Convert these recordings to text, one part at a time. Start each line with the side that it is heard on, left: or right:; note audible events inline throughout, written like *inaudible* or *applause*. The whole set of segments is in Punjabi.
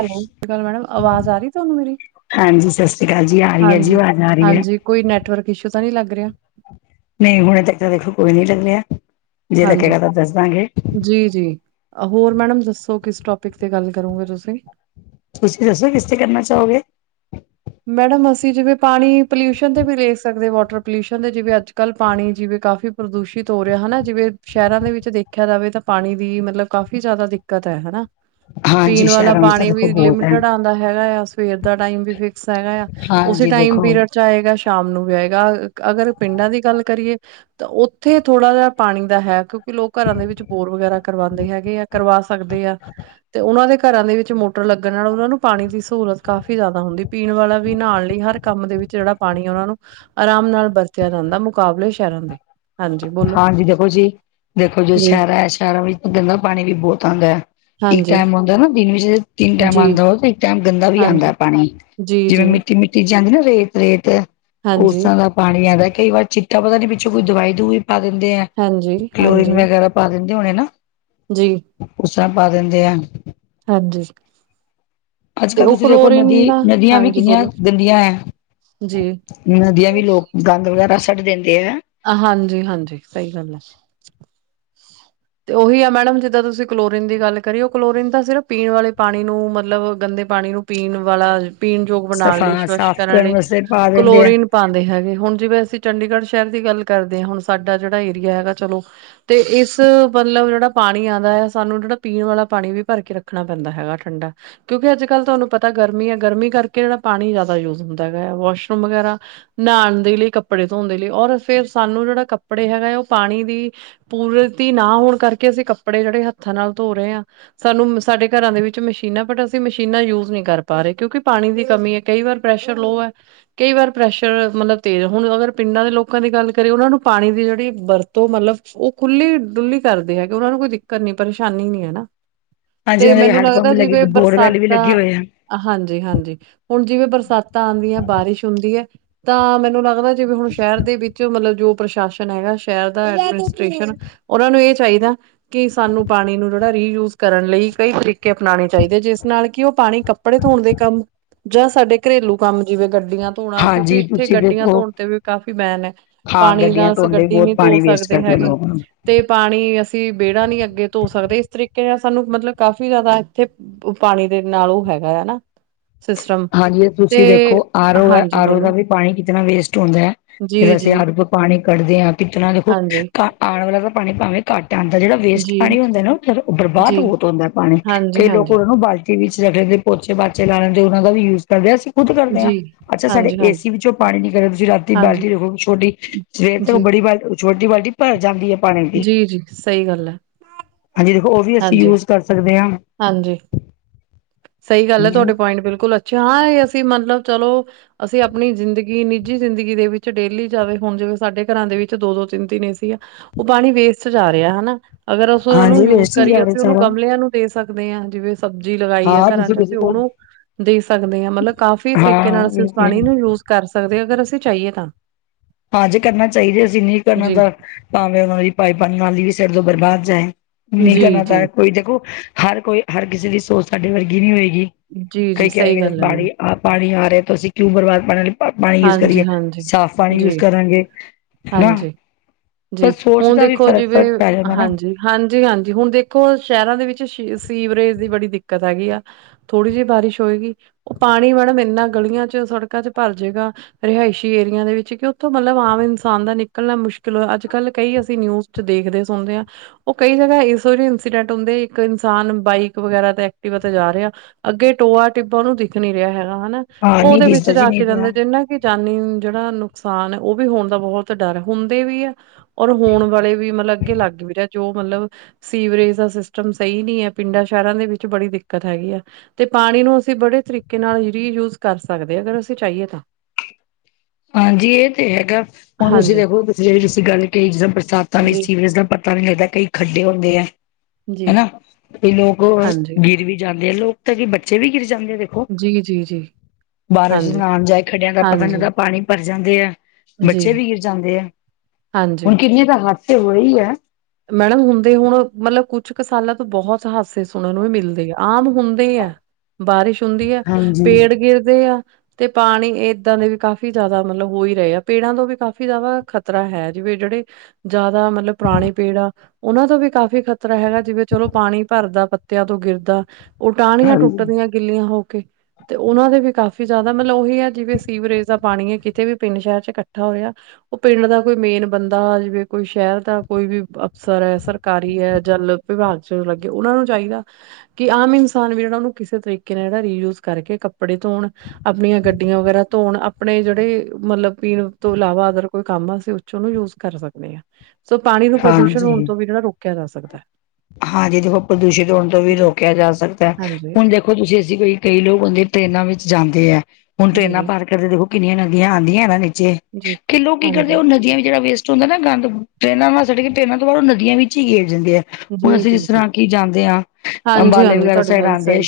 right: ਹੈਲੋ ਸਤਿ ਸ਼੍ਰੀ ਅਕਾਲ ਮੈਡਮ ਆਵਾਜ਼ ਆ ਰਹੀ ਤੁਹਾਨੂੰ ਮੇਰੀ
left: ਹਾਂਜੀ ਸਤਿ ਸ਼੍ਰੀ ਅਕਾਲ ਜੀ ਆ ਰਹੀ ਹੈ ਜੀ
right: ਹਾਂਜੀ-
left: ਆਵਾਜ਼ ਆ ਰਹੀ ਹੈ
right: ਹਾਂਜੀ ਕੋਈ ਨੈਟਵਰਕ ਇਸ਼ੂ ਤਾਂ ਨਹੀਂ ਲੱਗ ਰਿਹਾ
left: ਨਹੀਂ ਹੁਣੇ ਤੱਕ ਤਾਂ ਦੇਖੋ ਕੋਈ ਨਹੀਂ ਲੱਗ ਰਿਹਾ ਜੇ ਲੱਗੇਗਾ ਤਾਂ ਦੱਸ ਦਾਂਗੇ
right: ਜੀ-ਜੀ ਹੋਰ ਮੈਡਮ ਦੱਸੋ ਕਿਸ ਟੋਪਿਕ ਤੇ ਗੱਲ ਕਰੋਗੇ ਤੁਸੀਂ
left: ਤੁਸੀਂ ਦੱਸੋ ਕਿਸਤੇ ਕਰਨਾ ਚਾਹੋਗੇ
right: ਮੈਡਮ ਅਸੀਂ ਜਿਵੇਂ ਪਾਣੀ ਪੋਲਿਊਸ਼ਨ ਤੇ ਵੀ ਦੇੇਖ ਸਕਦੇ ਵਾਟਰ ਪੋਲਿਊਸ਼ਨ ਦੇ ਜਿਵੇਂ ਅੱਜ ਕੱਲ੍ਹ ਪਾਣੀ ਜਿਵੇਂ ਕਾਫੀ ਪ੍ਰਦੂਸ਼ਿਤ ਹੋ ਰਿਹਾ ਹੈਨਾ ਜਿਵੇਂ ਸ਼ਹਿਰਾਂ ਦੇ ਵਿੱਚ ਦੇਖਿਆ ਜਾਵੇ ਤਾਂ ਪਾਣੀ ਦੀ ਮਤਲਬ ਕਾਫ਼ੀ ਜ਼ਿਆਦਾ ਦਿੱਕਤ ਹੈ ਹੈਨਾ
left: ਹਾਂਜੀ
right: ਪੀਣ ਵਾਲਾ
left: ਸ਼ਹਿਰਾਂ ਵਿੱਚ ਤਾਂ
right: ਪਾਣੀ
left: ਦੇਖੋ
right: ਵੀ
left: ਬਹੁਤ ਹੈ
right: ਲਿਮਟਡ ਆਉਂਦਾ ਹੈਗਾ ਆ ਸਵੇਰ ਦਾ ਟਾਈਮ ਵੀ ਫਿਕ ਗਾ ਆ ਉਸੇ
left: ਹਾਂਜੀ
right: ਟਾਈਮ
left: ਦੇਖੋ
right: ਪੀਰੀਅਡ ਚ ਆਏਗਾ ਸ਼ਾਮ ਨੂੰ ਵੀ ਆਏਗਾ ਅਗਰ ਪਿੰਡਾਂ ਦੀ ਗੱਲ ਕਰੀਏ ਤਾਂ ਉੱਥੇ ਥੋੜਾ ਜਿਹਾ ਪਾਣੀ ਦਾ ਹੈ ਕਿਉਂਕਿ ਲੋਕ ਘਰਾਂ ਦੇ ਵਿੱਚ ਬੋਰ ਵਗੈਰਾ ਕਰਵਾਂਦੇ ਹੈਗੇ ਆ ਕਰਵਾ ਸਕਦੇ ਆ ਤੇ ਉਹਨਾਂ ਦੇ ਘਰਾਂ ਦੇ ਵਿੱਚ ਮੋ ਮੋਟਰ ਲੱਗਣ ਨਾਲ ਉਹਨਾਂ ਨੂੰ ਪਾਣੀ ਦੀ ਸਹੂਲਤ ਕਾਫ਼ੀ ਜ਼ਿਆਦਾ ਹੁੰਦੀ ਪੀਣ ਵਾਲਾ ਵੀ ਨਹਾਣ ਲਈ ਹਰ ਕੰਮ ਦੇ ਵਿੱਚ ਜਿਹੜਾ ਪਾਣੀ ਆ ਉਹਨਾਂ ਨੂੰ ਆਰਾਮ ਨਾਲ ਵਰਤਿਆ ਜਾਂਦਾ ਮੁਕਾਬਲੇ ਸ਼ਹਿਰਾਂ ਦੇ ਹਾਂਜੀ ਬੋਲੋ
left: ਹਾਂਜੀ ਦੇਖੋ ਜੀ-ਦੇਖੋ ਜੀ ਸ਼ਹਿਰਾਂ ਹੈ ਸ਼ਹਿਰਾਂ ਵਿੱਚ ਤੇ ਗੰਦਾ ਪਾਣੀ ਵੀ ਬਹੁਤ ਆਂਦਾ ਹੈ ਇੱਕ
right: ਹਾਂਜੀ
left: ਟਾਈਮ ਆਂਦਾ ਨਾ ਦਿਨ ਵਿਚ ਤਿੰਨ ਟਾਈਮ
right: ਜੀ
left: ਆਂਦਾ ਹੋਵੇ ਟਾਈਮ ਗੰਦਾ ਵੀ
right: ਹਾਂਜੀ
left: ਆਂਦਾ ਪਾਣੀ
right: ਜੀ
left: ਜਿਵੇਂ
right: ਜੀ
left: ਮਿੱਟੀ-ਮਿੱਟੀ ਚ ਜਾਂਦੀ ਨਾ ਰੇਤ- ਰੇਤ ਉਸ
right: ਹਾਂਜੀ
left: ਤਰ੍ਹਾਂ ਦਾ ਪਾਣੀ ਆਂਦਾ ਕਈ ਵਾਰ ਚਿੱਟਾ ਪਤਾ ਨੀ ਪਿੱਛੋਂ ਕੋਈ ਦਵਾਈ ਦਵਉਈ ਪਾ ਦਿੰਦੇ ਆ
right: ਹਾਂਜੀ
left: ਕਲੋਰੀਨ
right: ਹਾਂਜੀ
left: ਵਗੈਰਾ ਪਾ ਦਿੰਦੇ ਹੋਣੇ ਨਾ
right: ਜੀ
left: ਉਸਰ੍ਹਾਂ ਪਾ ਦਿੰਦੇ ਆ
right: ਹਾਂਜੀ
left: ਅੱਜ
right: ਤੇ
left: ਕੱਲ੍ਹ
right: ਉਹ
left: ਤੁਸੀਂ ਦੇਖੋ ਨਦੀ
right: ਕਲੋਰੀਨ ਦਾ
left: ਨਦੀਆਂ ਵੀ
right: ਹਾਂਜੀ
left: ਕਿੰਨੀਆਂ
right: ਬੋਲੋ
left: ਗੰਦੀਆਂ ਹੈ
right: ਜੀ
left: ਨਦੀਆਂ ਵੀ ਲੋਕ ਗੰਦ ਵਗੈਰਾ ਸੁੱਟ ਦਿੰਦੇ ਹੈ
right: ਹਾਂਜੀ-ਹਾਂਜੀ ਸਹੀ ਗੱਲ ਹੈ ਤੇ ਉਹੀ ਆ ਮੈਡਮ ਜਿੱਦਾਂ ਤੁਸੀਂ ਕਲੋਰੀਨ ਕਰ ਰਹੇ ਹੋ ਕਲੋਰੀਨ ਤਾ ਸਿਰਫ ਪੀਣ ਵਾਲੇ ਪਾਣੀ ਨੂੰ ਮਤਲੱਬ ਗੰਦੇ ਪਾਣੀ ਨੂੰ ਪੀਣ ਵਾਲਾ ਪੀਣਯੋਗ ਬਣਾਉਣ
left: ਸਫਾ
right: ਲਈ ਸਵਸ਼
left: ਸਾਫ਼
right: ਕਰਨ ਲਈ
left: ਵਾਸਤੇ ਪਾ ਦਿੰਦੇ ਆ
right: ਕਲੋਰੀਨ ਪਾਂਦੇ ਹੈਗੇ ਹੁਣ ਜਿਵੇਂ ਅਸੀਂ ਚੰਡੀਗੜ੍ਹ ਸ਼ਹਿਰ ਦੀ ਗੱਲ ਕਰਦੇ ਹਾਂ ਹੁਣ ਸਾਡਾ ਜਿਹੜਾ ਏਰੀਆ ਹੈਗਾ ਚਲੋ ਤੇ ਇਸ ਮਤਲਬ ਜਿਹੜਾ ਪਾਣੀ ਆਂਦਾ ਹੈ ਸਾਨੂੰ ਜਿਹੜਾ ਪੀਣ ਵਾਲਾ ਪਾਣੀ ਵੀ ਭਰ ਕੇ ਰੱਖਣਾ ਪੈਂਦਾ ਹੈਗਾ ਠੰਡਾ ਕਿਉਂਕਿ ਅੱਜ ਕੱਲ੍ਹ ਤੁਹਾਨੂੰ ਪਤਾ ਗਰਮੀ ਹੈ ਗਰਮੀ ਕਰਕੇ ਜਿਹੜਾ ਪਾਣੀ ਜ਼ਿਆਦਾ ਯੂਜ ਹੁੰਦਾ ਹੈਗਾ ਵਾਸ਼ਰੂਮ ਵਗੈਰਾ ਨਾਹਾਣ ਦੇ ਲਈ ਕੱਪੜੇ ਧੋਣ ਦੇ ਲਈ ਔਰ ਫੇਿਰ ਸਾਨੂੰ ਜਿਹੜਾ ਕੱਪੜੇ ਹੈਗਾ ਹੈ ਉਹ ਪਾਣੀ ਦੀ ਪੂਰਤੀ ਨਾ ਹੋਣ ਕਰਕੇ ਅਸੀਂ ਕੱਪੜੇ ਜਿਹੜੇ ਹੱਥਾਂ ਨਾਲ ਧੋ ਰਹੇ ਹਾਂ ਸਾਨੂੰ ਸਾਡੇ ਘਰਾਂ ਦੇ ਵਿੱਚ ਮਸ਼ੀਨਾਂ ਬਟ ਅਸੀਂ ਮਸ਼ੀਨਾਂ ਯੂਜ ਨਹੀਂ ਕਰ ਪਾ ਰਹੇ ਕਿਉਂਕਿ ਪਾਣੀ ਦੀ ਕਮੀ ਕਈ ਵਾਰ ਪ੍ਰੈਸ਼ਰ ਲੋ ਐ, ਕਈ ਵਾਰ ਪ੍ਰੈਸ਼ਰ ਮਤਲਬ ਤੇਜ਼ ਹੁਣ ਅਗਰ ਪਿੰਡਾਂ ਦੇ ਲੋਕ ਲੋਕਾਂ ਦੀ ਗੱਲ ਕਰੀਏ ਉਹਨਾਂ ਨੂੰ ਪਾਣੀ ਦੀ ਜਿਹੜੀ ਵਰਤੋਂ ਮਤਲਬ ਉਹ ਖੁੱਲੀ ਡੁੱਲੀ ਕਰਦੇ ਐ ਉਹਨਾਂ ਨੂੰ ਕੋਈ ਦਿੱਕ ਤ ਨੀ ਪਰੇਸ਼ਾਨੀ ਨੀ ਐ ਨਾ,
left: ਹਾਂਜੀ
right: ਤੇ
left: ਉਹਨਾਂ ਦੇ
right: ਮੈਨੂੰ
left: ਹੈਂਡ ਪੰਪ
right: ਲੱਗਦਾ
left: ਵੀ ਲੱਗੇ
right: ਜਿਵੇਂ
left: ਬੋਰਵੈਲ ਵੀ ਲੱਗੇ
right: ਬਰਸਾਤਾਂ
left: ਹੋਏ ਆ
right: ਹਾਂਜੀ-ਹਾਂਜੀ, ਹੁਣ ਜਿਵੇਂ ਬਰਸਾਤਾਂ ਆਂਦੀ ਆ ਬਾਰਿਸ਼ ਹੁੰਦੀ ਐ ਤਾਂ ਮੈਨੂੰ ਲੱਗਦਾ ਜਿਵੇ ਹੁਣ ਸ਼ਹਿਰ ਦੇ ਵਿੱਚ ਮਤਲਬ ਜੋ ਪ੍ਰਸ਼ਾਸਨ ਹੈਗਾ ਸ਼ਹਿਰ ਦਾ ਐਡਮਿਨਿਸਟ੍ਰੇਸ਼ਨ ਉਹਨਾ ਨੂੰ ਇਹ ਚਾਹੀਦਾ ਕਿ ਸਾਨੂੰ ਪਾਣੀ ਨੂੰ, ਜਿਹੜਾ ਰੀਯੂਜ ਕਰਨ ਲਈ ਕਈ ਤਰੀਕੇ ਅਪਣਾਣੇ ਚਾਹੀਦੇ ਜਿਸ ਨਾਲ ਕਿ ਉਹ ਪਾਣੀ ਕੱਪੜੇ, ਧੋਣ ਦੇ ਕੰਮ ਜਾਂ ਸਾਡੇ, ਘਰੇਲੂ ਕੰਮ ਜਿਵੇਂ ਗੱਡੀਆਂ ਧੋਣਾ, ਕਿਉਂਕਿ
left: ਹਾਂਜੀ
right: ਇੱਥੇ
left: ਤੁਸੀਂ
right: ਗੱਡੀਆਂ
left: ਦੇਖੋ
right: ਧੋਣ ਤੇ ਵੀ ਕਾਫੀ ਬੇਨ ਐ
left: ਹਾਂ
right: ਪਾਣੀ
left: ਗੱਡੀਆਂ
right: ਨਾਲ ਅਸੀਂ
left: ਧੋਣ ਲਈ
right: ਗੱਡੀ ਨੀ
left: ਬਹੁਤ
right: ਧੋ
left: ਪਾਣੀ ਵੇਸਟ
right: ਸਕਦੇ
left: ਕਰਦੇ
right: ਹੈਗੇ।
left: ਲੋਕ
right: ਤੇ ਪਾਣੀ ਅਸੀਂ ਵਿਹੜਾ ਨੀ ਅੱਗੇ ਧੋ ਸਕਦੇ, ਇਸ ਤਰੀਕੇ ਨਾਲ ਸਾਨੂੰ ਮਤਲਬ ਕਾਫ਼ੀ ਜ਼ਿਆਦਾ ਇੱਥੇ। ਪਾਣੀ ਦੇ ਨਾਲ ਉਹ ਹੈਗਾ ਆ।
left: ਹਾਂਜੀ, ਤੁਸੀਂ ਦੇਖੋ ਆ ਰੋ ਐ
right: ਹਾਂਜੀ
left: ਆ ਰੋ ਦਾ
right: ਬੋਲੋ
left: ਵੀ। ਪਾਣੀ ਕਿਤਨਾ ਵੇਸਟ ਹੁੰਦਾ ਐ,
right: ਜੀ
left: ਜਦੋਂ ਅਸੀਂ
right: ਜੀ
left: ਹੱਪ ਪਾਣੀ ਕੱਢਦੇ ਆ ਕਿਤਨਾ ਦੇਖੋ,
right: ਹਾਂਜੀ
left: *unintelligible* ਪਾਣੀ ਭਾਵੇਂ। ਘੱਟ ਆਂਦਾ ਜਿਹੜਾ ਵੇਸਟ
right: ਜੀ
left: ਪਾਣੀ ਹੁੰਦਾ ਨਾ, ਫਿਰ
right: ਜੀ
left: ਬਰਬਾਦ ਬਹੁਤ ਹੁੰਦਾ ਪਾਣੀ
right: ਹਾਂਜੀ
left: ਫਈ ਲੋਕ
right: ਹਾਂਜੀ
left: ਉਹ ਨੂੰ ਬਾਲਟੀ। ਵਿੱਚ ਰੱਖਣ ਦੇ ਪੋਚੇ ਪਾਂਚੇ ਲਾ ਲੈਂਦੇ ਉਹਨਾਂ ਦਾ ਵੀ ਯੂਜ ਕਰਦੇ ਆ ਅਸੀਂ ਖੁਦ ਕਰਦੇ ਆ।
right: ਜੀ
left: ਅੱਛਾ ਸਾਡੇ
right: ਹਾਂਜੀ ਹਾਂਜੀ
left: ਏਸੀ ਵਿੱਚੋਂ ਪਾਣੀ ਨਿਕਲਦਾ ਤੁਸੀਂ ਰਾਤੀ
right: ਹਾਂਜੀ
left: ਬਾਲਟੀ ਰੱਖੋ ਛੋਟੀ ਸਵੇਰ ਤੇ ਉਹ
right: ਜੀ
left: ਬੜੀ ਬ, ਛੋਟੀ ਬਾਲਟੀ ਭਰ ਜਾਂਦੀ ਐ ਪਾਣੀ ਦੀ।
right: ਜੀ ਜੀ ਸਹੀ ਗੱਲ ਹੈ
left: ਹਾਂਜੀ, ਦੇਖੋ ਉਹ ਵੀ ਅਸੀਂ
right: ਹਾਂਜੀ
left: ਯੂਜ ਕਰ ਸਕਦੇ ਆ।
right: ਹਾਂਜੀ ਸਹੀ ਗੱਲ ਐ ਤੁਹਾਡੇ ਪੁਆਇੰਟ ਬਿਲਕੁਲ ਅੱਛਾ ਹਾਂ ਇਹ ਅਸੀਂ ਮਤਲਬ ਚਲੋ। ਅਸੀਂ ਆਪਣੀ ਜ਼ਿੰਦਗੀ ਨਿੱਜੀ ਜ਼ਿੰਦਗੀ ਦੇ ਵਿੱਚ ਡੇਲੀ ਜਾਵੇ ਹੁਣ ਜਿਵੇਂ ਸਾਡੇ ਘਰਾਂ ਦੇ ਵਿੱਚ ਦੋ ਦੋ ਤਿੰਨ ਤਿੰਨ ਏ ਸੀ ਆ। ਉਹ ਪਾਣੀ ਵੇਸਟ ਜਾ ਰਿਹਾ ਹਨਾ ਅਗਰ, ਅਸੀਂ ਉਹਨੂੰ
left: ਹਾਂਜੀ
right: ਯੂਜ
left: ਵੇਸਟ ਹੀ
right: ਕਰੀਏ
left: ਜਾ ਰਿਹਾ
right: ਅਸੀਂ ਉਹਨੂੰ
left: ਸਾਰਾ
right: ਗਮਲਿਆਂ ਨੂੰ, ਦੇ ਸਕਦੇ ਆ ਜਿਵੇਂ ਸਬਜ਼ੀ ਲਗਾਈ ਐ
left: ਹਾਂ
right: ਘਰਾਂ
left: ਤੁਸੀਂ
right: ਚ
left: ਕਿਸੇ
right: ਅਸੀਂ
left: ਕੋਲ
right: ਉਹਨੂੰ ਦੇ ਸਕਦੇ ਆ ਮਤਲਬ ਕਾਫ਼ੀ ਤਰੀਕੇ ਨਾਲ
left: ਹਾਂ
right: ਅਸੀਂ
left: ਇਹ
right: ਉਸ
left: ਤੇ ਹੈ।
right: ਪਾਣੀ ਨੂੰ ਯੂਜ, ਕਰ ਸਕਦੇ ਅਗਰ ਅਸੀਂ ਚਾਹੀਏ ਤਾਂ।
left: ਹਾਂ ਜੇ ਕਰਨਾ ਚਾਹੀਦਾ ਅਸੀਂ ਨਹੀਂ ਕਰਨਾ
right: ਜੀ
left: ਤਾਂ ਭਾਵੇਂ ਉਹਨਾਂ ਦੀ ਭਾਈਪਾਨ *unintelligible* ਵੀ ਸਿਰ ਤੋਂ ਬਰਬਾਦ ਜਾਏ। ਨਹੀਂ
right: ਜੀ
left: ਕਰਨਾ
right: ਜੀ
left: ਤਾਂ ਕੋਈ ਦੇਖੋ ਹਰ ਕੋਈ ਹਰ ਕਿਸੇ ਦੀ ਸੋਚ ਸਾਡੇ ਵਰਗੀ ਨੀ ਹੋਏਗੀ।
right: ਜੀ
left: ਕਈ
right: ਜੀ
left: ਕ
right: ਸਹੀ
left: ਆਏਗਾ
right: ਗੱਲ ਹੈ ਮੈਡਮ
left: ਪਾ ਪਾਣੀ ਆ ਰਿਹਾ ਤਾਂ ਅਸੀਂ ਕਿਉਂ ਬਰਬਾਦ ਪਾਣੀ। ਪਾਣੀ ਯੂਜ
right: ਹਾਂਜੀ
left: ਕਰੀਏ
right: ਹਾਂਜੀ
left: ਸਾਫ਼ ਪਾਣੀ
right: ਜੀ
left: ਯੂਜ ਕਰਾਂਗੇ ਹਨਾ।
right: ਹਾਂਜੀ ਜੀ
left: ਪਰ ਸੋਚ
right: ਹੁਣ
left: ਦਾ ਵੀ
right: ਦੇਖੋ
left: ਫ਼ਰਕ
right: ਜਿਵੇਂ
left: ਫ਼ਰਕ ਪੈ ਜਾਂਦਾ ਨਾ
right: ਹਾਂਜੀ। ਹਾਂਜੀ ਹਾਂਜੀ, ਹੁਣ ਦੇਖੋ ਸ਼ਹਿਰਾਂ ਦੇ ਵਿੱਚ ਸੀਵਰੇਜ ਦੀ ਬੜੀ ਦਿੱਕਤ ਹੈਗੀ ਆ। ਥੋੜੀ ਜਿਹੀ ਬਾਰਿਸ਼ ਹੋਏਗੀ ਉਹ ਪਾਣੀ ਮੈਡਮ ਇੰਨਾ ਗਲੀਆਂ ਚ ਸੜਕਾਂ ਚ ਭਰ ਜੇਗਾ। ਰਿਹਾਇਸ਼ੀ ਏਰੀਆਂ ਦੇ ਵਿੱਚ ਕਿ ਉੱਥੋਂ ਮਤਲਬ ਆਮ ਇਨਸਾਨ ਦਾ ਨਿਕਲਣਾ ਮੁਸ਼ਕਿਲ ਚਲੋ ਅੱਜ ਕੱਲ ਕਈ, ਅਸੀਂ ਨਿਊਜ਼ ਚ ਦੇਖਦੇ ਸੁਣਦੇ ਆ। ਉਹ ਕਈ ਜਗ੍ਹਾ ਇਸੋ ਜਿਹੇ ਇੰਸੀਡੈਂਟ ਹੁੰਦੇ ਇੱਕ ਇਨਸਾਨ ਬਾਈਕ ਵਗੈਰਾ ਤੇ ਐਕਟਿਵਾ ਤੇ ਜਾ ਰਿਹਾ। ਅੱਗੇ ਟੋਆ ਟਿੱਬਾ ਉਹਨੂੰ ਦਿਖ ਨੀ ਰਿਹਾ ਹੈਗਾ, ਹਨਾ
left: ਹਾਂ ਨਹੀਂ
right: ਉਹਦੇ ਵਿੱਚ
left: ਦਿਸਦਾ ਜੀ
right: ਜਾ
left: ਨਹੀਂ
right: ਕੇ
left: ਪਿਆ
right: ਜਾਂਦੇ ਜਿਵੇਂ ਨਾ। ਜਾਨੀ ਜਿਹੜਾ ਨੁਕਸਾਨ ਐ, ਉਹ ਵੀ ਹੋਣ ਦਾ ਬਹੁਤ ਡਰ ਹੁੰਦੇ ਵੀ ਐ। ਔਰ ਹੋਣ ਵਾਲੇ ਵੀ ਮਤਲਬ ਅੱਗੇ ਲੱਗ ਵੀ ਰਿਹਾ ਜੋ ਮਤਲਬ ਸੀਵਰੇਜ ਦਾ ਸਿਸਟਮ ਸਹੀ ਨੀ ਐ ਪਿੰਡਾਂ ਸ਼ਹਿਰਾਂ ਦੇ ਵਿੱਚ ਬੜੀ ਦਿੱਕਤ ਹੈਗੀ ਆ। ਤੇ ਪਾਣੀ ਨੂੰ ਅਸੀਂ ਬੜੇ ਤਰੀਕੇ ਨਾਲ ਰੀਯੂਜ ਕਰ ਸਕਦੇ ਅਗਰ ਅਸੀਂ ਚਾਹੀਏ ਤਾਂ।
left: ਹਾਂਜੀ, ਇਹ ਤੇ ਹੈਗਾ ਹੁਣ, ਤੁਸੀਂ
right: ਹਾਂਜੀ।
left: ਦੇਖ ਲਓ *unintelligible* ਤੁਸੀਂ ਗੱਲ ਕਹੀ ਜਿਸਦਾਂ ਬਰਸਾਤਾਂ ਵਿੱਚ
right: ਜੀ,
left: ਸੀ ਜਿਸ ਦਾ ਪਾਣੀ ਪਤਾ ਨੀ ਲੱਗਦਾ ਕਈ ਖੱਡੇ ਹੁੰਦੇ ਐ
right: ਜੀ।
left: ਹਨਾ ਕਈ ਲੋਕ
right: ਹਾਂਜੀ,
left: ਗਿਰ ਵੀ ਜਾਂਦੇ ਆ ਲੋਕ, ਕਦੀ ਬੱਚੇ ਵੀ ਗਿਰ ਜਾਂਦੇ ਦੇਖੋ
right: ਜੀ, ਜੀ, ਜੀ,
left: ਬਾਰਸ਼
right: ਹਾਂਜੀ,
left: ਨਾਣ ਜਾਏ ਖੱਡਿਆਂ ਦਾ ਪਤਾ ਨੀ ਲੱਗਦਾ।
right: ਹਾਂਜੀ,
left: ਪਾਣੀ ਭਰ ਜਾਂਦੇ ਆ
right: ਜੀ,
left: ਬੱਚੇ ਵੀ ਗਿਰ ਜਾਂਦੇ ਆ
right: ਹਾਂਜੀ।
left: ਹੁਣ ਕਿੰਨੀਆਂ ਦਾ ਹਾ,, ਦਸੇ ਓਹੇ ਈ ਐ।
right: ਮੈਡਮ ਹੁੰਦੇ ਹੁਣ ਮਤਲਬ ਕੁਛ ਕੁ ਸਾਲਾਂ ਤੋਂ, ਬਹੁਤ ਹਾਦਸੇ ਸੁਣਨ ਨੂੰ ਵੀ ਮਿਲਦੇ ਆ ਆਮ ਹੁੰਦੇ ਆ। ਬਾਰਿਸ਼ ਹੁੰਦੀ ਹੈ,
left: ਹਾਂਜੀ
right: ਪੇੜ ਗਿਰਦੇ ਆ। ਤੇ ਪਾਣੀਏਦਾਂ ਦੇ ਵੀ ਕਾਫ਼ੀ ਜ਼ਿਆਦਾ ਮਤਲਬ ਹੋ ਹੀ ਰਹੇ, ਆ ਪੇੜਾਂ ਤੋਂ ਵੀ ਕਾਫ਼ੀ ਜ਼ਿਆਦਾ ਖ਼ਤਰਾ ਹੈ ਜਿਵੇ ਜਿਹੜੇ, ਜ਼ਿਆਦਾ ਮਤਲਬ ਪੁਰਾਣੇ, ਪੀੜਾ ਉਹਨਾਂ ਤੋਂ ਵੀ ਕਾਫ਼ੀ ਖ਼ਤਰਾ ਹੈਗਾ ਜਿਵੇਂ ਚਲੋ ਪਾਣੀ ਭਰਦਾ ਪੱਤਿਆਂ ਤੋਂ ਗਿਰਦਾ। ਉਹ ਟਾਹਣੀਆਂ
left: ਹਾਂਜੀ
right: ਟੁੱਟਦੀਆਂ ਗਿੱਲੀਆਂ ਹੋ ਕੇ ਤੇ ਉਹਨਾਂ ਦੇ ਵੀ ਕਾਫ਼ੀ ਜ਼ਿਆਦਾ ਮਤਲਬ ਉਹੀ ਹੈ, ਜਿਵੇਂ ਸੀਵਰੇਜ ਦਾ ਪਾਣੀ ਹੈ ਕਿਤੇ ਵੀ ਪਿੰਡ ਸ਼ਹਿਰ ਚ ਇਕੱਠਾ ਹੋ ਰਿਹਾ। ਉਹ ਪਿੰਡ ਦਾ ਕੋਈ ਮੇਨ ਬੰਦਾ ਜਿਵੇਂ ਕੋਈ ਸ਼ਹਿਰ ਦਾ ਕੋਈ ਵੀ, ਅਫਸਰ ਏ ਸਰਕਾਰੀ ਏ, ਜਲ ਵਿਭਾਗ ਚ ਲੱਗੇ ਉਹਨਾ ਨੂੰ ਚਾਹੀਦਾ। ਕਿ ਆਮ ਇਨਸਾਨ ਵੀ ਜਿਹੜਾ ਉਹਨੂੰ ਕਿਸੇ ਤਰੀਕੇ ਨਾਲ ਜਿਹੜਾ ਰੀਯੂਜ ਕਰਕੇ ਕੱਪੜੇ ਧੋਣ, ਆਪਣੀਆਂ ਗੱਡੀਆਂ ਵਗੈਰਾ ਧੋਣ- ਆਪਣੇ ਜਿਹੜੇ ਮਤਲਬ ਪੀਣ ਤੋਂ ਇਲਾਵਾ ਅਗਰ ਕੋਈ ਕੰਮ ਆ ਅਸੀਂ ਉੱਚੋਂਨੂੰ ਯੂਜ ਕਰ ਸਕਦੇ ਹਾਂ- ਸੋ ਪਾਣੀ ਨੂੰ ਪ੍ਰਦੂਸ਼ਣ ਹੋਣ
left: ਹਾਂਜੀ
right: ਤੋਂ ਵੀ ਜਿਹੜਾ ਰੋਕਿਆ ਜਾ ਸਕਦਾ-
left: ਹਾਂਜੀ ਦੇਖੋ ਪ੍ਰਦੂਸ਼ਿਤ ਹੋਣ ਤੋਂ ਵੀ
right: ਜੀ
left: ਰੋਕਿਆ ਜਾ ਸਕਦਾ ਹੈ
right: ਹਾਂਜੀ
left: ਹੁਣ ਦੇਖੋ- ਦੇਖੋ ਤੁਸੀਂ ਅਸੀਂ ਕੋਈ ਕਈ ਲੋਕ ਹੁੰਦੇ ਟ੍ਰੇਨਾਂ ਵਿੱਚ ਜਾਂਦੇ ਹੈ ਹੁਣ ਟ੍ਰੇਨਾਂ
right: ਜੀ
left: ਭਰ- ਕਰਦੇ ਦੇਖੋ ਕਿੰਨੀਆਂ ਨਦੀਆਂ ਆਉਂਦੀਆਂ ਨੇ ਨਾ ਨੀਚੇ
right: ਜੀ
left: ਕਿ ਲੋਕ ਕੀ ਕਰਦੇ
right: ਹਾਂਜੀ
left: ਉਹ ਨਦੀਆਂ ਵੀ ਜਿਹੜਾ ਵੇਸਟ- ਹੁੰਦਾ ਨਾ ਗੰਦ ਟ੍ਰਰੇਨਾਂ ਨਾਲ ਸੁੱਟ ਕੇ ਟ੍ਰੇਨਾਂ ਤੋਂ ਬਾਹਰ ਉਹ ਨਦੀਆਂ ਵਿੱਚ ਹੀ ਗੇਰ ਜਾਂਦੇ ਆ- ਹੁਣ
right: ਜੀ
left: ਅਸੀਂ
right: ਜੀ
left: ਜਿਸ
right: ਜੀ
left: ਤਰ੍ਹਾਂ ਕਿ ਜਾਂਦੇ ਹਾਂ
right: ਹਾਂਜੀ
left: ਅੰਬਾਲੇ
right: ਹਾਂਜੀ
left: ਵਗੈਰਾ
right: ਤੁਹਾਡੀ
left: ਸਾਈਡ
right: ਗੱਲ
left: ਆਉਂਦੇ ਆ
right: ਸਹੀ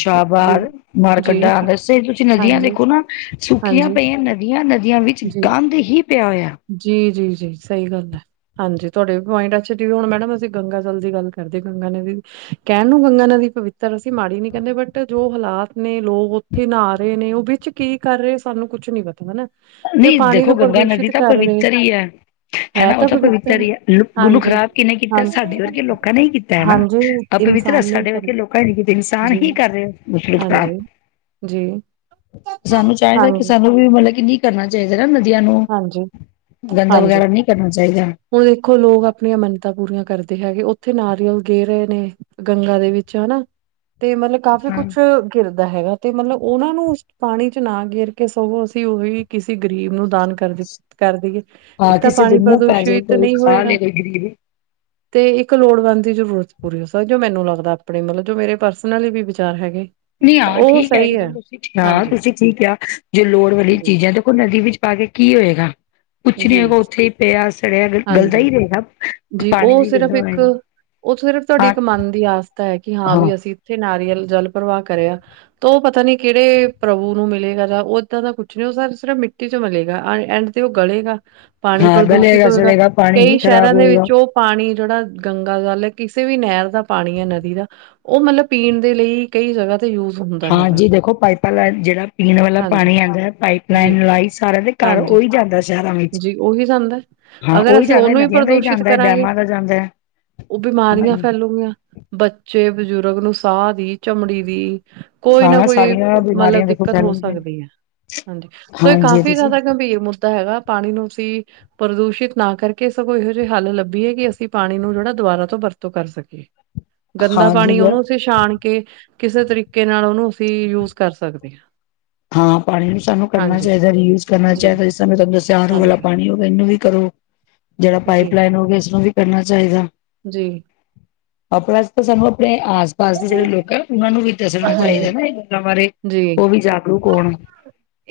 right: ਜੀ
left: ਸ਼ਾਹਬਾਦ- ਮਾਰ
right: ਜੀ
left: ਕੰਡਾਉਦਾੱਸ ਤੁਸੀਂ ਨਦੀਆਂ
right: ਹਾਂਜੀ
left: ਦੇਖੋ ਨਾ ਸੁੱਕੀਆਂ
right: ਹਾਂਜੀ
left: ਪਈਆਂ ਨਦੀਆਂ ਨਦੀਆਂ ਵਿੱਚ ਗੰਦ ਹੀ- ਪਿਆ ਹੋਇਆ-
right: ਜੀ ਜੀ ਜੀ ਸਹੀ ਗੱਲ ਐ - ਹਾਂਜੀ ਤੁਹਾਡੇ ਵੀ ਪੋਇੰਟ ਅੱਛੇ ਹੁਣ ਮੈਡਮ ਅਸੀਂ ਗੰਗਾ ਜਲ ਦੀ ਗੱਲ ਕਰਦੇ ਗੰਗਾ ਨਦੀ ਦੀ - ਕਹਿਣ ਨੂੰ ਗੰਗਾ ਨਦੀ ਪਵਿੱਤਰ ਅਸੀਂ ਮਾੜੀ ਨੀ ਕਹਿੰਦੇ ਬਟ ਜੋ ਹਾਲਾਤ ਨੇ ਲੋਕ- ਥੇ ਨਹਾ ਰੇ ਨੇ ਉਹ ਵਿੱਚ ਕੀ ਕਰ ਰਹੇ ਸਾਨੂੰ ਕੁਛ ਨੀ ਪਤਾ ਹਨਾ- ਤੇ
left: ਨਹੀਂ
right: ਪਾਣੀ
left: ਦੇਖੋ
right: ਨੂੰ
left: ਗੰਗਾ ਨਦੀ
right: ਪ੍ਰਦੂਸ਼ਿਤ
left: ਤਾਂ
right: ਕਰ ਰਹੇ
left: ਪਵਿੱਤਰ ਈ ਐ - ਹਨਾ ਉਹ ਤਾਂ ਪਵਿੱਤਰ ਈ ਐ ਉਹਨੂੰ
right: ਹਾਂਜੀ।
left: ਖ਼ਰਾਬ ਕਿੰਨੇ ਕੀਤਾ ਸਾਡੇ ਵਰਗੇ
right: ਹਾਂਜੀ-ਹਾਂਜੀ
left: ਲੋਕਾਂ ਨੇ ਹੀ ਕੀਤਾ ਹਨਾ- ਅਪਵਿੱਤਰ
right: ਇਨਸਾਨ ਨੇ
left: ਸਾਡੇ
right: ਕਰ
left: ਵਰਗੇ ਲੋਕਾਂ ਨੀ ਕਿਤੇ ਇਨਸਾਨ
right: ਜੀ
left: ਈ ਕਰ ਰਹੇ ਉਸਨੂੰ ਖਰਾਬ
right: ਹਾਂਜੀ
left: -
right: ਜੀ
left: ਸਾਨੂੰ ਚਾਹੀਦਾ ਕਿ
right: ਹਾਂਜੀ।
left: ਸਾਨੂੰ- ਮਤਲਬ ਕਿ ਨਹੀਂ ਕਰਨਾ ਚਾਹੀਦਾ ਨਾ ਨਦੀਆਂ ਨੂੰ ਗੰਦਾ
right: ਹਾਂਜੀ-ਹਾਂਜੀ
left: ਵਗੈਰਾ ਨਹੀਂ ਕਰਨਾ ਚਾਹੀਦਾ-
right: ਹੁਣ ਦੇਖੋ ਲੋਕ ਆਪਣੀਆਂ ਮੰਨਤਾਾਂ ਪੂਰੀਆਂ ਕਰਦੇ ਹੈਗੇ ਉੱਥੇ ਨਾਰੀਅਲ ਗੇ ਰਹੇ ਨੇ- ਗੰਗਾ ਦੇ ਵਿੱਚ ਹਨਾ ਤੇ ਮਤਲਬ ਕਾਫ਼ੀ ਕੁਛ-
left: ਹਾਂ
right: ਘਿਰਦਾ ਹੈਗਾ ਤੇ ਮਤਲਬ ਉਹਨਾਂ ਨੂੰ ਉਸ ਪਾਣੀ ਚ ਨਾ ਗਿਰ ਕੇ ਸਗੋਂ ਅਸੀਂ ਉਹੀ ਕਿਸੇ ਗਰੀਬ ਨੂੰ ਦਾਨ- ਕਰਦੀ ਕਰਦੀਐ ਇੱਕ ਤਾਂ
left: ਕਿਸੇ ਦੇ
right: ਪਾਣੀ
left: ਮੂੰਹ ਪੈ ਜੇ
right: ਪ੍ਰਦੂਸ਼ਿਤ
left: ਕੋਈ
right: ਨਹੀਂ
left: ਖਾ
right: ਹੋਏਗਾ-
left: ਲੇ ਕੋਈ ਗਰੀਬ
right: ਤੇ ਇੱਕ ਲੋੜਵੰਦ ਦੀ ਜ਼ਰੂਰਤ ਪੂਰੀ ਹੋ ਸਕਦੀ ਜੋ ਮੈਨੂੰ ਲੱਗਦਾ ਆਪਣੇ ਮਤਲਬ ਜੋ ਮੇਰੇ ਪਰਸਨਲੀ ਵੀ ਵਿਚਾਰ ਹੈਗੇ-
left: ਨਹੀਂ
right: ਤਾਂ
left: ਹਾਂ
right: ਉਹ
left: ਠੀਕ ਹੈ ਕਿ
right: ਸਹੀ
left: ਤੁਸੀਂ ਹਾਂ
right: ਹਾਂਜੀ
left: ਤੁਸੀਂ ਠੀਕ ਕਿਹਾ ਜੋ ਲੋੜ ਵਾਲੀ
right: ਜੀ
left: ਚੀਜ਼ਾਂ ਦੇਖੋ ਨਦੀ ਵਿੱਚ- ਪਾ ਕੇ ਕੀ ਹੋਏਗਾ ਕੁੱਛ ਨੀ
right: ਜੀ
left: ਹੋਏਗਾ ਉੱਥੇ ਹੀ ਪਿਆ ਸੜਿਆ ਗਲਦਾ
right: ਹਾਂਜੀ
left: ਹੀ ਰਹੇਗਾ-
right: ਜੀ
left: ਪਾਣੀ
right: ਉਹ
left: ਵੀ
right: ਸਿਰਫ
left: ਗੰਦਾ
right: ਇੱਕ
left: ਹੋਏਗਾ
right: ਉਹਥ ਸਿਰਫ ਤੁਹਾਡੀ
left: ਹਾਂ
right: ਇੱਕ ਮਨ ਦੀ ਆਸਥਾ ਹੈ ਕਿ ਹਾਂ ਵੀ- ਇੱਥੇ ਨਾਰੀਅਲ ਜਲ ਪ੍ਰਵਾਹ ਕਰਿਆ- ਤਾਂ ਉਹ ਪਤਾ ਨੀ ਕਿਹੜੇ ਪ੍ਰਭੂ ਨੂੰ ਮਿਲੇਗਾ ਜਾਂ ਇਦਾ ਦਾ ਕੁਛ ਨੀ ਉਹ ਸਿਰਫ ਮਿੱਟੀ ਚ ਮਿਲੇਗਾ ਐਂਡ- ਤੇ ਉਹ ਗਲੇਗਾ ਪਾਣੀ
left: ਹਾਂ
right: ਪ੍ਰਦੂਸ਼ਿਤ
left: ਗਲੇਗਾ
right: ਹੋਏਗਾ
left: ਸੜੇਗਾ ਪਾਣੀ ਹੀ
right: ਕਈ
left: ਖ਼ਰਾਬ
right: ਸ਼ਹਿਰਾਂ ਦੇ ਵਿੱਚ-
left: ਹੋਏਗਾ
right: ਉਹ ਪਾਣੀ ਜਿਹੜਾ ਗੰਗਾ ਜਲ ਕਿਸੇ ਵੀ ਨਹਿਰ ਦਾ ਪਾਣੀ ਹੈ ਨਦੀ ਦਾ- ਉਹ ਮਤਲਬ ਪੀਣ ਦੇ ਲਈ ਕਈ ਜਗ੍ਹਾ- ਯੂਸ ਹੁੰ-
left: ਹਾਂਜੀ ਦੇਖੋ ਪਾਈਪਾਂ ਜਿਹੜਾ ਪੀਣ ਵਾਲਾ
right: ਹਾਂਜੀ,
left: ਪਾਣੀ ਆਉਂਦਾ ਪਾਈਪ
right: ਜੀ,
left: ਲਾਈਨ ਲਾਈ ਸਾਰਿਆਂ ਦੇ- ਘਰ
right: ਹਾਂਜੀ,
left: ਉਹੀ ਜਾਂਦਾ ਸ਼ਹਿਰਾਂ ਵਿੱਚ
right: ਜੀ ਉਹੀ ਜਾਂਦਾ, ਹੈ।
left: ਹਾਂ
right: ਅਗਰ
left: ਉਹੀ
right: ਅਸੀਂ
left: ਜਾਂਦਾ
right: ਉਹਨੂੰ
left: ਨਦੀਆਂ ਦਾ ਹੀ
right: ਪ੍ਰਦੂਸ਼ਿਤ
left: ਜਾਂਦਾ-
right: ਕਰਾਂਗੇ
left: ਡੈਮਾਂ ਦਾ ਜਾਂਦਾ ਐ
right: ਉਹ
left: -
right: *unintelligible* ਬੱਚੇ ਬਜ਼ੁਰਗ ਨੂੰ ਸਾਹ ਦੀ ਚਮੜੀ ਦੀ- ਕੋਈ ਨਾ
left: ਹਾਂ
right: ਕੋਈ
left: ਸਾਰੀਆਂ
right: ਮਤਲਬ
left: ਬਿਮਾਰੀਆਂ ਦੇਖੋ
right: ਦਿੱਕਤ ਹੋ
left: ਫੈਲਣਗੀਆਂ
right: ਸਕਦੀ ਐ - ਹਾਂਜੀ ਸੋ ਇਹ
left: ਹਾਂਜੀ
right: ਕਾਫ਼ੀ
left: ਤੁਸੀਂ
right: ਜ਼ਿਆਦਾ ਗੰਭੀਰ ਮੁੱਦਾ ਹੈਗਾ- ਪਾਣੀ ਨੂੰ ਅਸੀਂ ਪ੍ਰਦੂਸ਼ਿਤ ਨਾ ਕਰਕੇ ਸਗੋਂ ਇਹੋ ਜਿਹੇ ਹੱਲ ਲ- ਭੀ ਕਿ ਅਸੀਂ ਪਾਣੀ ਨੂੰ ਜਿਹੜਾ ਦੁਬਾਰਾ ਤੋਂ ਵਰਤੋਂ ਕਰ ਸਕੀਏ ਗੰਦਾ ਪਾਣੀ
left: ਹਾਂਜੀ
right: ਉਹਨੂੰ ਅਸੀਂ- ਛਾਣ ਕੇ ਕਿਸੇ ਤਰੀਕੇ ਨਾਲ ਉਹਨੂੰ ਅਸੀਂ ਯੂਜ ਕਰ ਸਕਦੇ ਹਾਂ-
left: ਹਾਂ ਪਾਣੀ ਵੀ ਸਾਨੂੰ ਕਰਨਾ
right: ਹਾਂਜੀ
left: ਚਾਹੀਦਾ ਯੂਜ ਕਰਨਾ
right: ਜੀ
left: ਚਾਹੀਦਾ ਤੁਹਾਨੂੰ ਦੱਸਿਆ ਆਰੂ ਵਾਲਾ
right: ਹਾਂਜੀ
left: ਪਾਣੀ ਹੋਵੇ ਇਹਨੂੰ ਵੀ ਕਰੋ- ਜਿਹੜਾ ਪਾਈਪ
right: ਜੀ
left: ਲਾਈਨ ਹੋਵੇ ਇਸਨੂੰ ਵੀ ਕਰਨਾ ਚਾਹੀਦਾ-
right: ਜੀ-
left: *inaudible* ਅੱਜ ਦੇ ਜਿਹੜੇ ਲੋਕ ਹੈ ਉਹਨਾਂ ਨੂੰ ਵੀ ਦੱਸਣਾ ਚਾਹੀਦਾ
right: ਹਾਂਜੀ
left: ਹੈ ਨਾ ਇਹ ਗੱਲਾਂ ਬਾਰੇ
right: ਜੀ
left: ਉਹ ਵੀ ਜਾਗਰੂਕ ਹੋਣ-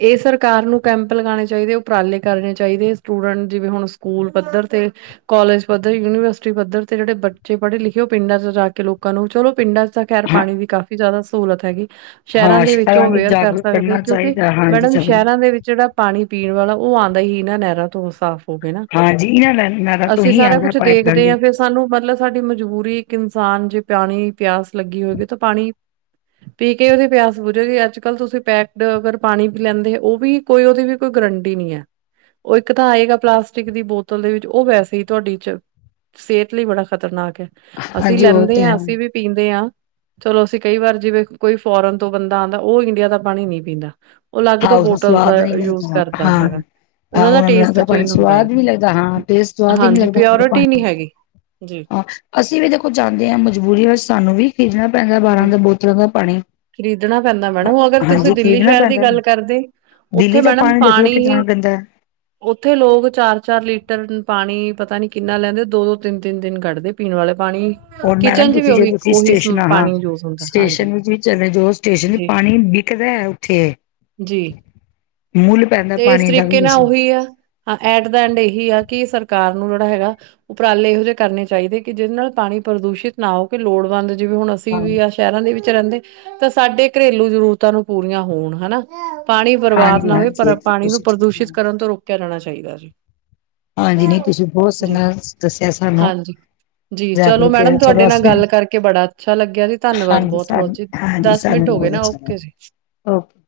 right: ਇਹ ਸਰਕਾਰ ਨੂੰ ਕੈਂਪ ਲਗਾਉਣੇ ਚਾਹੀਦੇ ਉਪਰਾਲੇ ਕਰਨੇ ਚਾਹੀਦੇ ਸਟੂਡੈਂਟ ਜਿਵੇਂ ਹੁਣ ਸਕੂਲ ਪੱਧਰ ਤੇ- ਕਾਲੇਜ ਪੱਧਰ ਯੂਨੀਵਰਸਿਟੀ ਪੱਧਰ ਤੇ ਜਿਹੜੇ ਬੱਚੇ ਪੜ੍ਹੇ ਲਿਖੇ ਉਹ ਪਿੰਡਾਂ ਚ ਜਾ ਕੇ ਲੋਕਾਂ ਨੂੰ ਚਲੋ ਪਿੰਡਾਂ- ਤਾਂ ਖ਼ੈਰ
left: ਹਾਂ
right: ਪਾਣੀ ਦੀ ਕਾਫ਼ੀ ਜ਼ਿਆਦਾ ਸਹੂਲਤ ਹੈਗੀ ਸ਼ਹਿਰਾਂ
left: ਹਾਂ
right: ਦੇ ਵਿੱਚ ਉਹ ਅਵੇਅਰ ਕਰ
left: ਜਾਗਰੂਕ
right: ਸਕਦੇ ਹੈ
left: ਕਰਨਾ
right: ਕਿਉਂਕਿ-
left: ਚਾਹੀਦਾ ਹਾਂਜੀ
right: ਮੈਡਮ
left: ਸਭ ਨੂੰ।
right: ਸ਼ਹਿਰਾਂ ਦੇ ਵਿੱਚ ਜਿਹੜਾ ਪਾਣੀ ਪੀਣ ਵਾਲਾ ਉਹ ਆਉਂਦਾ ਹੀ ਨਾ ਨਹਿਰਾਂ ਤੋਂ ਸਾਫ਼ ਹੋਵੇ ਨਾ
left: ਹਾਂਜੀ ਇਹਨਾਂ ਦਾ ਨਾਰਾ ਤੋਂ
right: ਅਸੀਂ
left: ਹੀ
right: ਸਾਰਾ
left: ਆਉਂਦਾ
right: ਕੁਛ
left: ਪਾਈਪਲਾਈਨ
right: ਦੇਖਦੇ
left: ਜੀ
right: ਹਾਂ ਫਿਰ ਸਾਨੂੰ ਮਤਲਬ ਸਾਡੀ ਮਜਬੂਰੀ ਇੱਕ ਇਨਸਾਨ ਜੇ ਪਾਣੀ ਪਿਆਸ ਲੱਗੀ ਹੋਏਗੀ ਤਾਂ ਪਾਣੀ ਪੀ ਕੇ ਉਹਦੀ ਪਿਆਸ ਬੁਝੋ ਜਗੀ ਅੱਜ ਕੱਲ ਤੁਸੀਂ ਪੈਕਡ ਅਗਰ ਪੀ ਕੇ ਪਾਣੀ ਪੀ ਲੈਂਦੇ ਹੈ ਉਹ ਵੀ ਕੋਈ ਉਹਦੀ ਵੀ ਕੋਈ ਗਰੰਟੀ ਨਹੀਂ ਹੈ। ਉਹ ਇੱਕ ਤਾਂ ਆਏਗਾ ਪਲਾਸਟਿਕ ਦੀ ਬੋਤਲ ਦੇ ਵਿੱਚ ਉਹ ਵੈਸੇ ਹੀ ਤੁਹਾਡੀ ਚ, ਸਿਹਤ ਲਈ ਬੜਾ ਖ਼ਤਰਨਾਕ ਹੈ। ਅਸੀਂ
left: ਹਾਂਜੀ ਉਹ
right: ਲੈਂਦੇ
left: ਤੇ
right: ਹਾਂ
left: ਹੈ।
right: ਅਸੀਂ ਵੀ ਪੀਂਦੇ ਹਾਂ ਚਲੋ ਅਸੀਂ ਕਈ ਵਾਰ ਜਿਵੇਂ ਕੋਈ ਫੋਰਨ ਤੋਂ ਬੰਦਾ ਆਉਂਦਾ ਉਹ ਇੰਡੀਆ ਦਾ ਪਾਣੀ ਨਹੀਂ ਪੀਂਦਾ, ਉਹ ਅਲੱਗ
left: ਹਾਂ
right: ਤੋਂ
left: ਉਸਨੂੰ
right: ਬੋਟਲ ਦਾ
left: ਸਵਾਦ ਨਹੀਂ
right: ਯੂਜ
left: ਲੱਗਦਾ
right: ਕਰਦਾ
left: ਹਾਂ
right: ਹੈਗਾ
left: ਹਾਂ
right: ਉਹਨਾਂ ਦਾ
left: ਨੂੰ
right: ਟੇਸਟ
left: ਲੱਗਦਾ ਪਾਣੀ
right: ਚੇਂਜ ਹੁੰਦਾ
left: ਸਵਾਦ ਨੀ ਲੱਗਦਾ ਹਾਂ
right: ਹੈ,
left: ਟੇਸਟ ਸਵਾਦ ਹੀ ਨੀ
right: ਹਾਂਜੀ
left: ਲੱਗਦਾ ਉਹਨਾਂ ਨੂੰ ਪਾਣੀ
right: ਪਿਓਰਟੀ ਨਹੀਂ ਹੈਗੀ
left: ਅਸੀਂ ਵੀ ਦੇਖੋ ਜਾਂਦੇ ਹਾਂ ਮਜਬੂਰੀ ਵਿੱਚ ਸਾਨੂੰ ਵੀ ਖਰੀਦਣਾ ਪੈਂਦਾ ਬਾਹਾਰਾਂ ਦੇ ਬੋਤਲਾਂ ਦਾ ਪਾਣੀ
right: ਖ਼ਰੀਦਣਾ ਪੈਂਦਾ ਮੈਡਮ ਉਹ ਅਗਰ ਤੁਸੀਂ
left: ਹਾਂਜੀ
right: ਦਿੱਲੀ
left: ਖਰੀਦਣਾ
right: ਸ਼ਹਿਰ ਦੀ
left: ਪੈਂਦਾ
right: ਗੱਲ ਕਰਦੇ ਉੱਥੇ
left: ਦਿੱਲੀ ਦਾ
right: ਮੈਡਮ
left: ਦੇਖ ਲਓ
right: ਪਾਣੀ
left: ਕਿਤਨਾ
right: ਹੀ
left: ਗੰਦਾ ਹੈ।
right: ਉੱਥੇ ਲੋਕ ਚਾਰ ਚਾਰ ਲੀਟਰ ਪਾਣੀ ਪਤਾ ਨੀ ਕਿੰਨਾ ਲੈਂਦੇ ਦੋ ਦੋ ਤਿੰਨ ਤਿੰਨ ਦਿਨ ਕੱਢਦੇ, ਪੀਣ ਵਾਲੇ ਪਾਣੀ
left: ਹੁਣ ਮੈਡਮ
right: ਕਿਚਨ ਚ ਵੀ
left: ਤੁਸੀਂ ਜੇ
right: ਉਹੀ
left: ਤੁਸੀਂ
right: ਉਹੀ
left: ਸਟੇਸ਼ਨ ਆ
right: ਪਾਣੀ ਯੂਜ ਹੁੰਦਾ ਹਾਂਜੀ
left: ਸਟੇਸ਼ਨ ਵਿੱਚ ਵੀ ਚਲੇ ਜਾ ਸਟੇਸ਼ਨ
right: ਜੀ
left: ਪਾਣੀ ਵਿਕਦਾ ਉੱਥੇ
right: ਜੀ
left: ਮੁੱਲ ਪੈਂਦਾ
right: ਤੇ ਇਸ
left: ਪਾਣੀ ਦਾ ਵੀ
right: ਤਰੀਕੇ ਨਾਲ
left: ਵਸੀ।
right: ਉਹੀ ਆ ਹਾਂ ਐਟ ਦਾ ਐਂਡ ਇਹੀ ਆ ਕਿ ਸਰਕਾਰ ਨੂੰ ਜਿਹੜਾ ਹੈਗਾ ਉਪਰਾਲੇ ਇਹੋ ਜਿਹੇ ਕਰਨੇ ਚਾਹੀਦੇ ਕਿ ਜਿਹਦੇ ਨਾਲ ਪਾਣੀ ਪ੍ਰਦੂਸ਼ਿਤ ਨਾ ਹੋ ਕੇ ਲੋੜਵੰਦ ਜਿਵੇਂ ਹੁਣ ਅਸੀਂ
left: ਹਾਂ,
right: ਵੀ ਆ ਸ਼ਹਿਰਾਂ ਦੇ ਵਿੱਚ ਰਹਿੰਦੇ ਤਾਂ ਸਾਡੇ ਘਰੇਲੂ ਜ਼ਰੂਰਤਾਂ ਨੂੰ ਪੂਰੀਆਂ ਹੋਣ ਹਨਾ ਪਾਣੀ ਬਰਬਾਦ
left: ਹਾਂਜੀ
right: ਨਾ ਹੋਏ
left: ਹਾਂਜੀ
right: ਪਰ ਪਾਣੀ ਨੂੰ
left: ਤੁਸੀਂ ਠੀਕ
right: ਪ੍ਰਦੂਸ਼ਿਤ
left: ਕਹਿ
right: ਕਰਨ ਤੋਂ ਰੋਕਿਆ ਜਾਣਾ ਚਾਹੀਦਾ ਸੀ।
left: ਹਾਂਜੀ ਨਹੀਂ ਤੁਸੀਂ ਬਹੁਤ ਸੋਹਣਾ ਦੱਸਿਆ ਸਾਨੂੰ
right: ਹਾਂਜੀ ਜੀ ਚਲੋ
left: ਜਾਗਰੂਕ
right: ਮੈਡਮ ਤੁਹਾਡੇ
left: ਚਲੋ
right: ਨਾਲ
left: ਅਸੀਂ
right: ਗੱਲ ਕਰਕੇ ਬੜਾ ਅੱਛਾ ਲੱਗਿਆ ਜੀ, ਧੰਨਵਾਦ
left: ਹਾਂਜੀ
right: ਬਹੁਤ ਬਹੁਤ
left: ਸਾਨੂੰ
right: ਜੀ।
left: ਹਾਂਜੀ
right: ਦਸ ਮਿੰਟ
left: ਸਾਨੂੰ
right: ਹੋ ਗਏ
left: ਬਹੁਤ
right: ਨਾ
left: ਅੱਛਾ
right: ਓਕੇ
left: ਲੱਗਾ
right: ਜੀ
left: ਓਕੇ